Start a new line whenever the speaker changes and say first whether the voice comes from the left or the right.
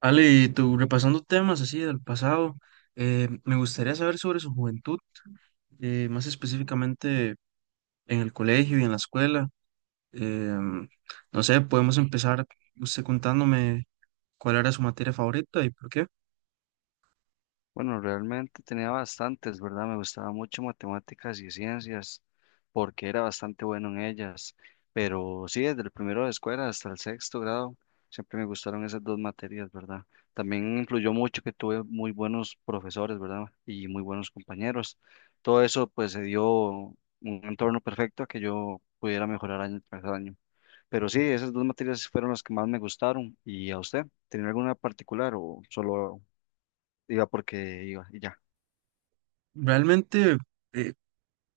right: Ale, y tú, repasando temas así del pasado, me gustaría saber sobre su juventud, más específicamente en el colegio y en la escuela. Em, no sé, podemos empezar usted contándome cuál era su materia favorita y por qué.
left: Bueno, realmente tenía bastantes, ¿verdad? Me gustaba mucho matemáticas y ciencias porque era bastante bueno en ellas. Pero sí, desde el primero de escuela hasta el sexto grado, siempre me gustaron esas dos materias, ¿verdad? También influyó mucho que tuve muy buenos profesores, ¿verdad? Y muy buenos compañeros. Todo eso pues se dio un entorno perfecto a que yo pudiera mejorar año tras año. Pero sí, esas dos materias fueron las que más me gustaron. ¿Y a usted? ¿Tenía alguna particular o solo iba porque iba y ya?
right: Realmente, eh,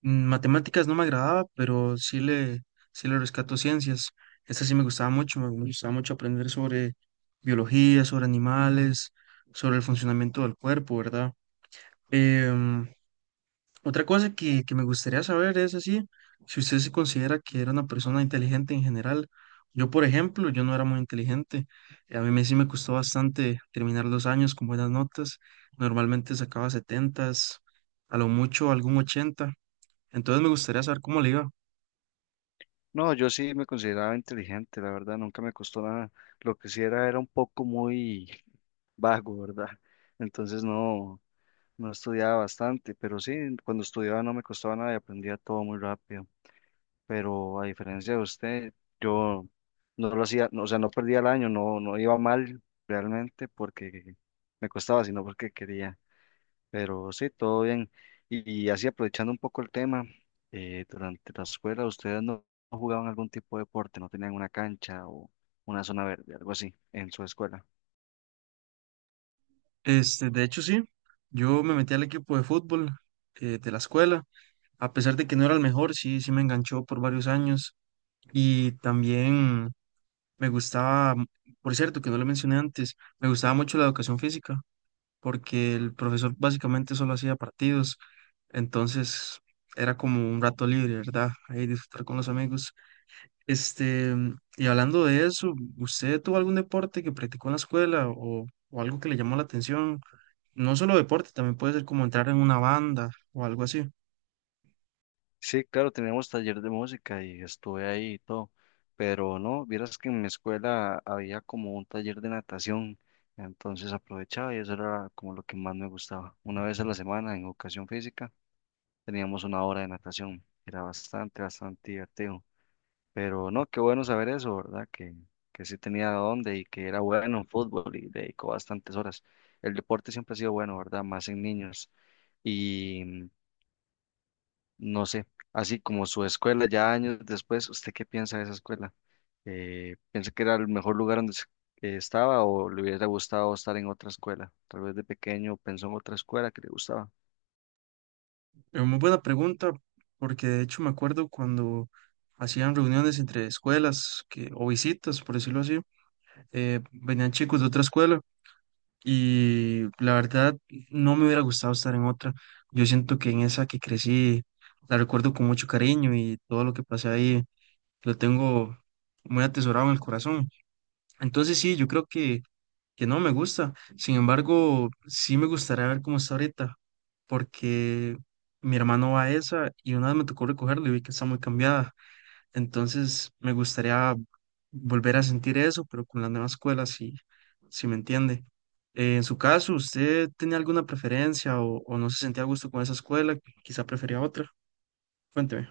right: matemáticas no me agradaba, pero sí le rescato ciencias. Esta sí me gustaba mucho aprender sobre biología, sobre animales, sobre el funcionamiento del cuerpo, ¿verdad? Em, Otra que me gustaría saber es así, si usted se considera que era una persona inteligente en general. Yo, por ejemplo, yo no era muy inteligente. A sí me costó bastante terminar los años con buenas notas. Normalmente sacaba 70, a lo mucho algún 80. Entonces me gustaría saber cómo le iba.
left: No, yo sí me consideraba inteligente, la verdad, nunca me costó nada. Lo que sí era un poco muy vago, ¿verdad? Entonces no, no estudiaba bastante, pero sí, cuando estudiaba no me costaba nada y aprendía todo muy rápido. Pero a diferencia de usted, yo no lo hacía, no, o sea, no perdía el año, no, no iba mal realmente porque me costaba, sino porque quería. Pero sí, todo bien. Y así aprovechando un poco el tema, durante la escuela, ¿ustedes no jugaban algún tipo de deporte? ¿No tenían una cancha o una zona verde, algo así, en su escuela?
right: Este, de hecho, sí, yo me metí al equipo de fútbol de la escuela. A pesar de que no era el mejor, sí, sí me enganchó por varios años. Y también, me gustaba, por cierto, que no le mencioné antes, me gustaba mucho la educación física, porque el profesor básicamente solo hacía partidos, entonces era como un rato libre, ¿verdad? Ahí disfrutar con los amigos. Este, y hablando de eso, ¿usted tuvo algún deporte que practicó en la escuela o algo que le llamó la atención? No solo deporte, también puede ser como entrar en una banda o algo así.
left: Sí, claro, teníamos taller de música y estuve ahí y todo, pero no, vieras que en mi escuela había como un taller de natación, entonces aprovechaba y eso era como lo que más me gustaba. Una vez a la semana en educación física teníamos una hora de natación, era bastante, bastante divertido. Pero no, qué bueno saber eso, ¿verdad? Que sí tenía dónde y que era bueno en fútbol y dedicó bastantes horas. El deporte siempre ha sido bueno, ¿verdad? Más en niños. Y no sé, así como su escuela, ya años después, ¿usted qué piensa de esa escuela? ¿Piensa que era el mejor lugar donde estaba o le hubiera gustado estar en otra escuela? Tal vez de pequeño pensó en otra escuela que le gustaba.
right: Es muy buena pregunta, porque de hecho me acuerdo cuando hacían reuniones entre escuelas o visitas, por decirlo así. Venían chicos de otra escuela y la verdad no me hubiera gustado estar en otra. Yo siento que en esa que crecí la recuerdo con mucho cariño y todo lo que pasé ahí lo tengo muy atesorado en el corazón. Entonces sí, yo creo que no me gusta. Sin embargo, sí me gustaría ver cómo está ahorita, porque mi hermano va a esa y una vez me tocó recogerlo y vi que está muy cambiada. Entonces me gustaría volver a sentir eso, pero con la nueva escuela, si me entiende. En su caso, ¿usted tenía alguna preferencia o no se sentía a gusto con esa escuela? Quizá prefería otra. Cuénteme.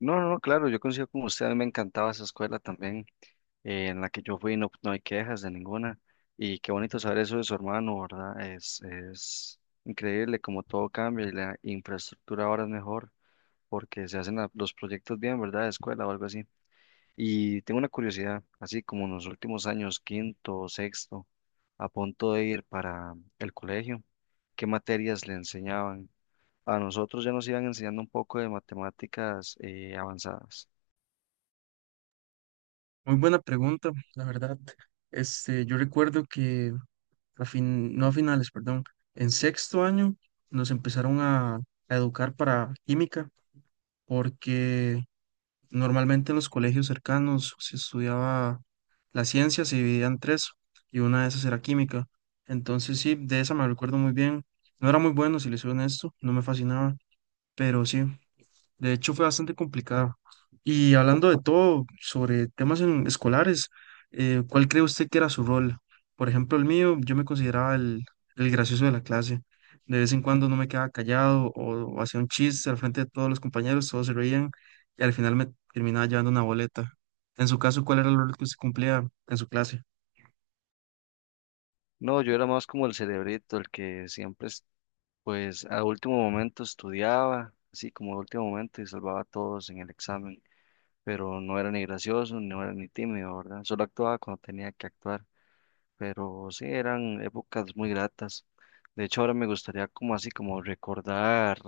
left: No, no, no, claro, yo coincido con usted, a mí me encantaba esa escuela también en la que yo fui no, no hay quejas de ninguna. Y qué bonito saber eso de su hermano, ¿verdad? Es increíble como todo cambia y la infraestructura ahora es mejor porque se hacen los proyectos bien, ¿verdad? De escuela o algo así. Y tengo una curiosidad, así como en los últimos años, quinto, sexto, a punto de ir para el colegio, ¿qué materias le enseñaban? A nosotros ya nos iban enseñando un poco de matemáticas avanzadas.
right: Muy buena pregunta, la verdad. Este, yo recuerdo que no a finales, perdón, en sexto año nos empezaron a educar para química, porque normalmente en los colegios cercanos se estudiaba, las ciencias se dividía en tres y una de esas era química. Entonces sí, de esa me recuerdo muy bien. No era muy bueno, si les soy honesto, no me fascinaba, pero sí. De hecho, fue bastante complicado. Y hablando de todo, sobre temas escolares, ¿cuál cree usted que era su rol? Por ejemplo, el mío, yo me consideraba el gracioso de la clase. De vez en cuando no me quedaba callado o hacía un chiste al frente de todos los compañeros, todos se reían y al final me terminaba llevando una boleta. En su caso, ¿cuál era el rol que usted cumplía en su clase?
left: No, yo era más como el cerebrito, el que siempre pues a último momento estudiaba, así como a último momento y salvaba a todos en el examen, pero no era ni gracioso, no era ni tímido, ¿verdad? Solo actuaba cuando tenía que actuar, pero sí eran épocas muy gratas. De hecho, ahora me gustaría como así como recordar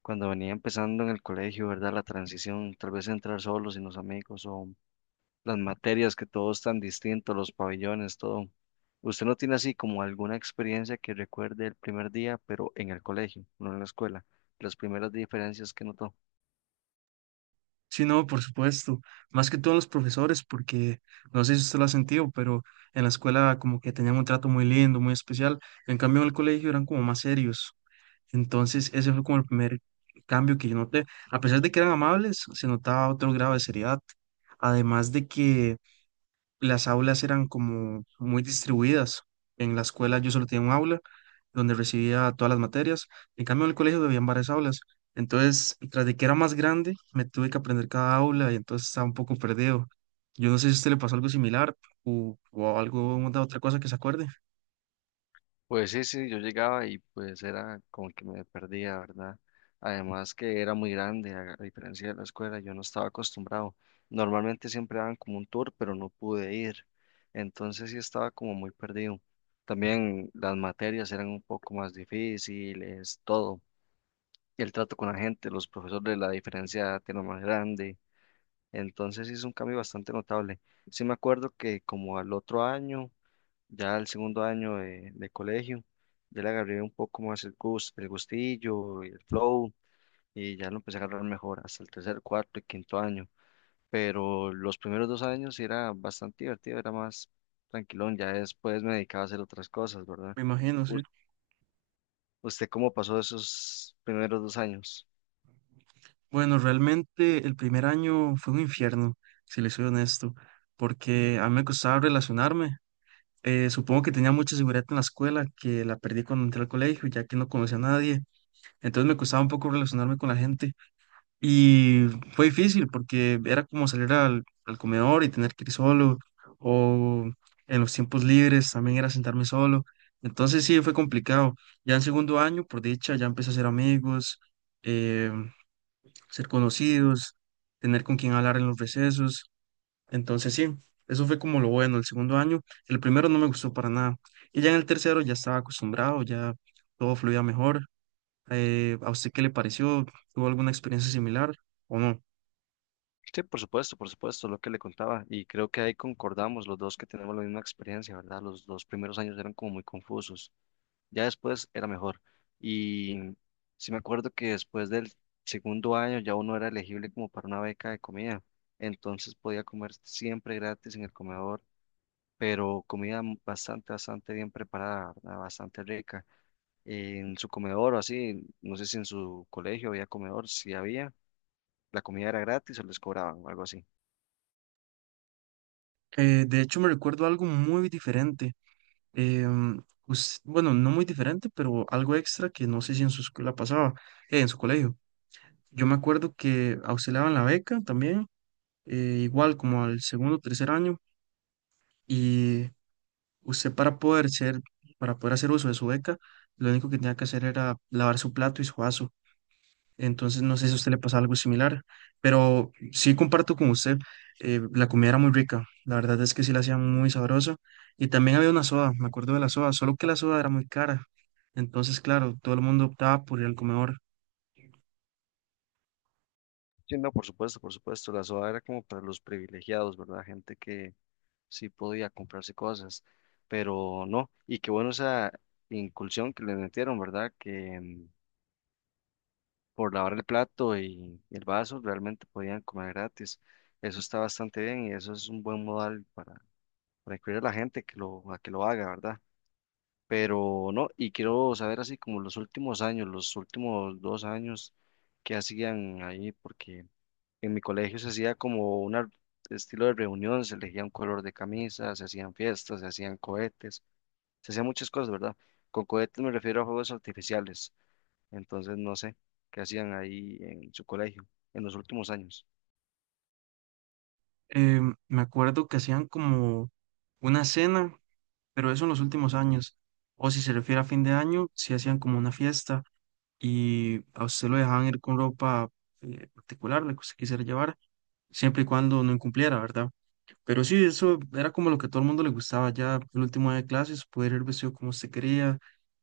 left: cuando venía empezando en el colegio, ¿verdad? La transición, tal vez entrar solo sin los amigos o las materias, que todo es tan distinto, los pabellones, todo. ¿Usted no tiene así como alguna experiencia que recuerde el primer día, pero en el colegio, no en la escuela? Las primeras diferencias que notó.
right: Sí, no, por supuesto. Más que todos los profesores, porque no sé si usted lo ha sentido, pero en la escuela como que tenían un trato muy lindo, muy especial. En cambio, en el colegio eran como más serios. Entonces, ese fue como el primer cambio que yo noté. A pesar de que eran amables, se notaba otro grado de seriedad. Además de que las aulas eran como muy distribuidas. En la escuela yo solo tenía un aula donde recibía todas las materias. En cambio, en el colegio habían varias aulas. Entonces, tras de que era más grande, me tuve que aprender cada aula y entonces estaba un poco perdido. Yo no sé si a usted le pasó algo similar o algo de otra cosa que se acuerde.
left: Pues sí, sí, yo llegaba y pues era como que me perdía, ¿verdad? Además que era muy grande, a diferencia de la escuela, yo no estaba acostumbrado. Normalmente siempre daban como un tour, pero no pude ir. Entonces sí estaba como muy perdido. También las materias eran un poco más difíciles, todo. El trato con la gente, los profesores, la diferencia tiene más grande. Entonces sí es un cambio bastante notable. Sí me acuerdo que como al otro año, ya al segundo año de colegio, ya le agarré un poco más el gustillo, y el flow, y ya lo empecé a agarrar mejor hasta el tercer, cuarto y quinto año. Pero los primeros dos años sí era bastante divertido, era más tranquilón, ya después me dedicaba a hacer otras cosas, ¿verdad?
right: Me imagino, sí.
left: ¿Us- ¿Usted cómo pasó esos primeros dos años?
right: Bueno, realmente el primer año fue un infierno, si le soy honesto, porque a mí me costaba relacionarme. Supongo que tenía mucha seguridad en la escuela, que la perdí cuando entré al colegio, ya que no conocía a nadie. Entonces me costaba un poco relacionarme con la gente. Y fue difícil porque era como salir al comedor y tener que ir solo. O en los tiempos libres también era sentarme solo. Entonces sí, fue complicado. Ya en segundo año, por dicha, ya empecé a hacer amigos, eh, ser conocidos, tener con quien hablar en los recesos. Entonces sí, eso fue como lo bueno el segundo año. El primero no me gustó para nada. Y ya en el tercero ya estaba acostumbrado, ya todo fluía mejor. ¿A usted qué le pareció? ¿Tuvo alguna experiencia similar o no?
left: Sí, por supuesto, lo que le contaba. Y creo que ahí concordamos los dos que tenemos la misma experiencia, ¿verdad? Los dos primeros años eran como muy confusos. Ya después era mejor. Y sí me acuerdo que después del segundo año ya uno era elegible como para una beca de comida. Entonces podía comer siempre gratis en el comedor, pero bastante, bastante bien preparada, ¿verdad? Bastante rica. En su comedor o así, no sé si en su colegio había comedor, si había, la comida era gratis o les cobraban o algo así.
right: De hecho, me recuerdo algo muy diferente. Bueno, no muy diferente, pero algo extra que no sé si en su escuela pasaba, en su colegio. Yo me acuerdo que auxiliaban la beca también, igual como al segundo o tercer año. Y usted para para poder hacer uso de su beca, lo único que tenía que hacer era lavar su plato y su vaso. Entonces, no sé si a usted le pasa algo similar, pero sí comparto con usted, la comida era muy rica, la verdad es que sí la hacían muy sabrosa. Y también había una soda, me acuerdo de la soda, solo que la soda era muy cara. Entonces, claro, todo el mundo optaba por ir al comedor.
left: Sí, no, por supuesto, por supuesto. La soda era como para los privilegiados, ¿verdad? Gente que sí podía comprarse cosas, pero no. Y qué bueno esa incursión que le metieron, ¿verdad? Que por lavar el plato y el vaso realmente podían comer gratis. Eso está bastante bien y eso es un buen modal para incluir a la gente que lo, a que lo haga, ¿verdad? Pero no, y quiero saber así como los últimos años, los últimos dos años que hacían ahí, porque… En mi colegio se hacía como un estilo de reunión, se elegía un color de camisa, se hacían fiestas, se hacían cohetes, se hacían muchas cosas, ¿verdad? Con cohetes me refiero a juegos artificiales, entonces no sé qué hacían ahí en su colegio en los últimos años.
right: Eh, me acuerdo que hacían como una cena, pero eso en los últimos años. O si se refiere a fin de año, sí hacían como una fiesta y a usted lo dejaban ir con ropa particular, la que usted quisiera llevar, siempre y cuando no incumpliera, ¿verdad? Pero sí, eso era como lo que a todo el mundo le gustaba ya el último día de clases, poder ir vestido como usted quería,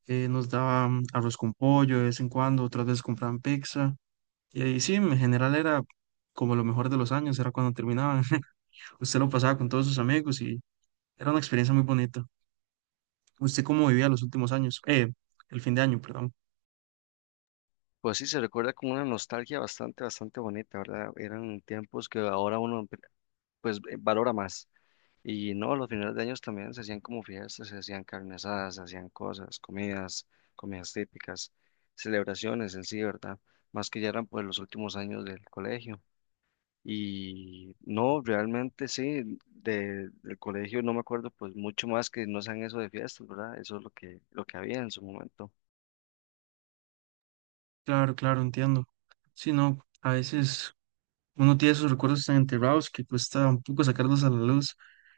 right: nos daban arroz con pollo de vez en cuando, otras veces compraban pizza, y ahí sí, en general era como lo mejor de los años, era cuando terminaban, usted lo pasaba con todos sus amigos y era una experiencia muy bonita. ¿Usted cómo vivía los últimos años? El fin de año, perdón.
left: Pues sí, se recuerda con una nostalgia bastante, bastante bonita, ¿verdad? Eran tiempos que ahora uno valora más. Y no, los finales de años también se hacían como fiestas, se hacían carne asadas, se hacían cosas, comidas, comidas típicas, celebraciones en sí, ¿verdad? Más que ya eran pues los últimos años del colegio. Y no, realmente sí, del colegio no me acuerdo pues mucho más que no sean eso de fiestas, ¿verdad? Eso es lo que había en su momento.
right: Claro, claro, entiendo. Sí, no, a veces uno tiene sus recuerdos tan enterrados que cuesta un poco sacarlos a la luz,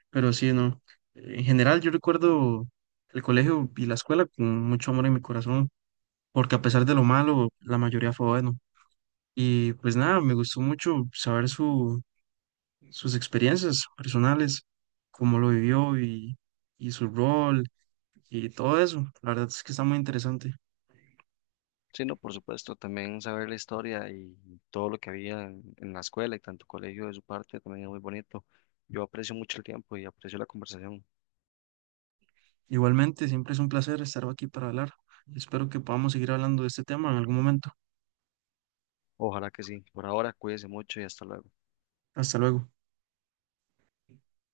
right: pero sí, no. En general, yo recuerdo el colegio y la escuela con mucho amor en mi corazón, porque a pesar de lo malo, la mayoría fue bueno. Y pues nada, me gustó mucho saber sus experiencias personales, cómo lo vivió, y su rol y todo eso. La verdad es que está muy interesante.
left: Sí, no, por supuesto, también saber la historia y todo lo que había en la escuela y tanto colegio de su parte también es muy bonito. Yo aprecio mucho el tiempo y aprecio la conversación.
right: Igualmente, siempre es un placer estar aquí para hablar. Espero que podamos seguir hablando de este tema en algún momento.
left: Ojalá que sí. Por ahora, cuídense mucho y hasta luego.
right: Hasta luego.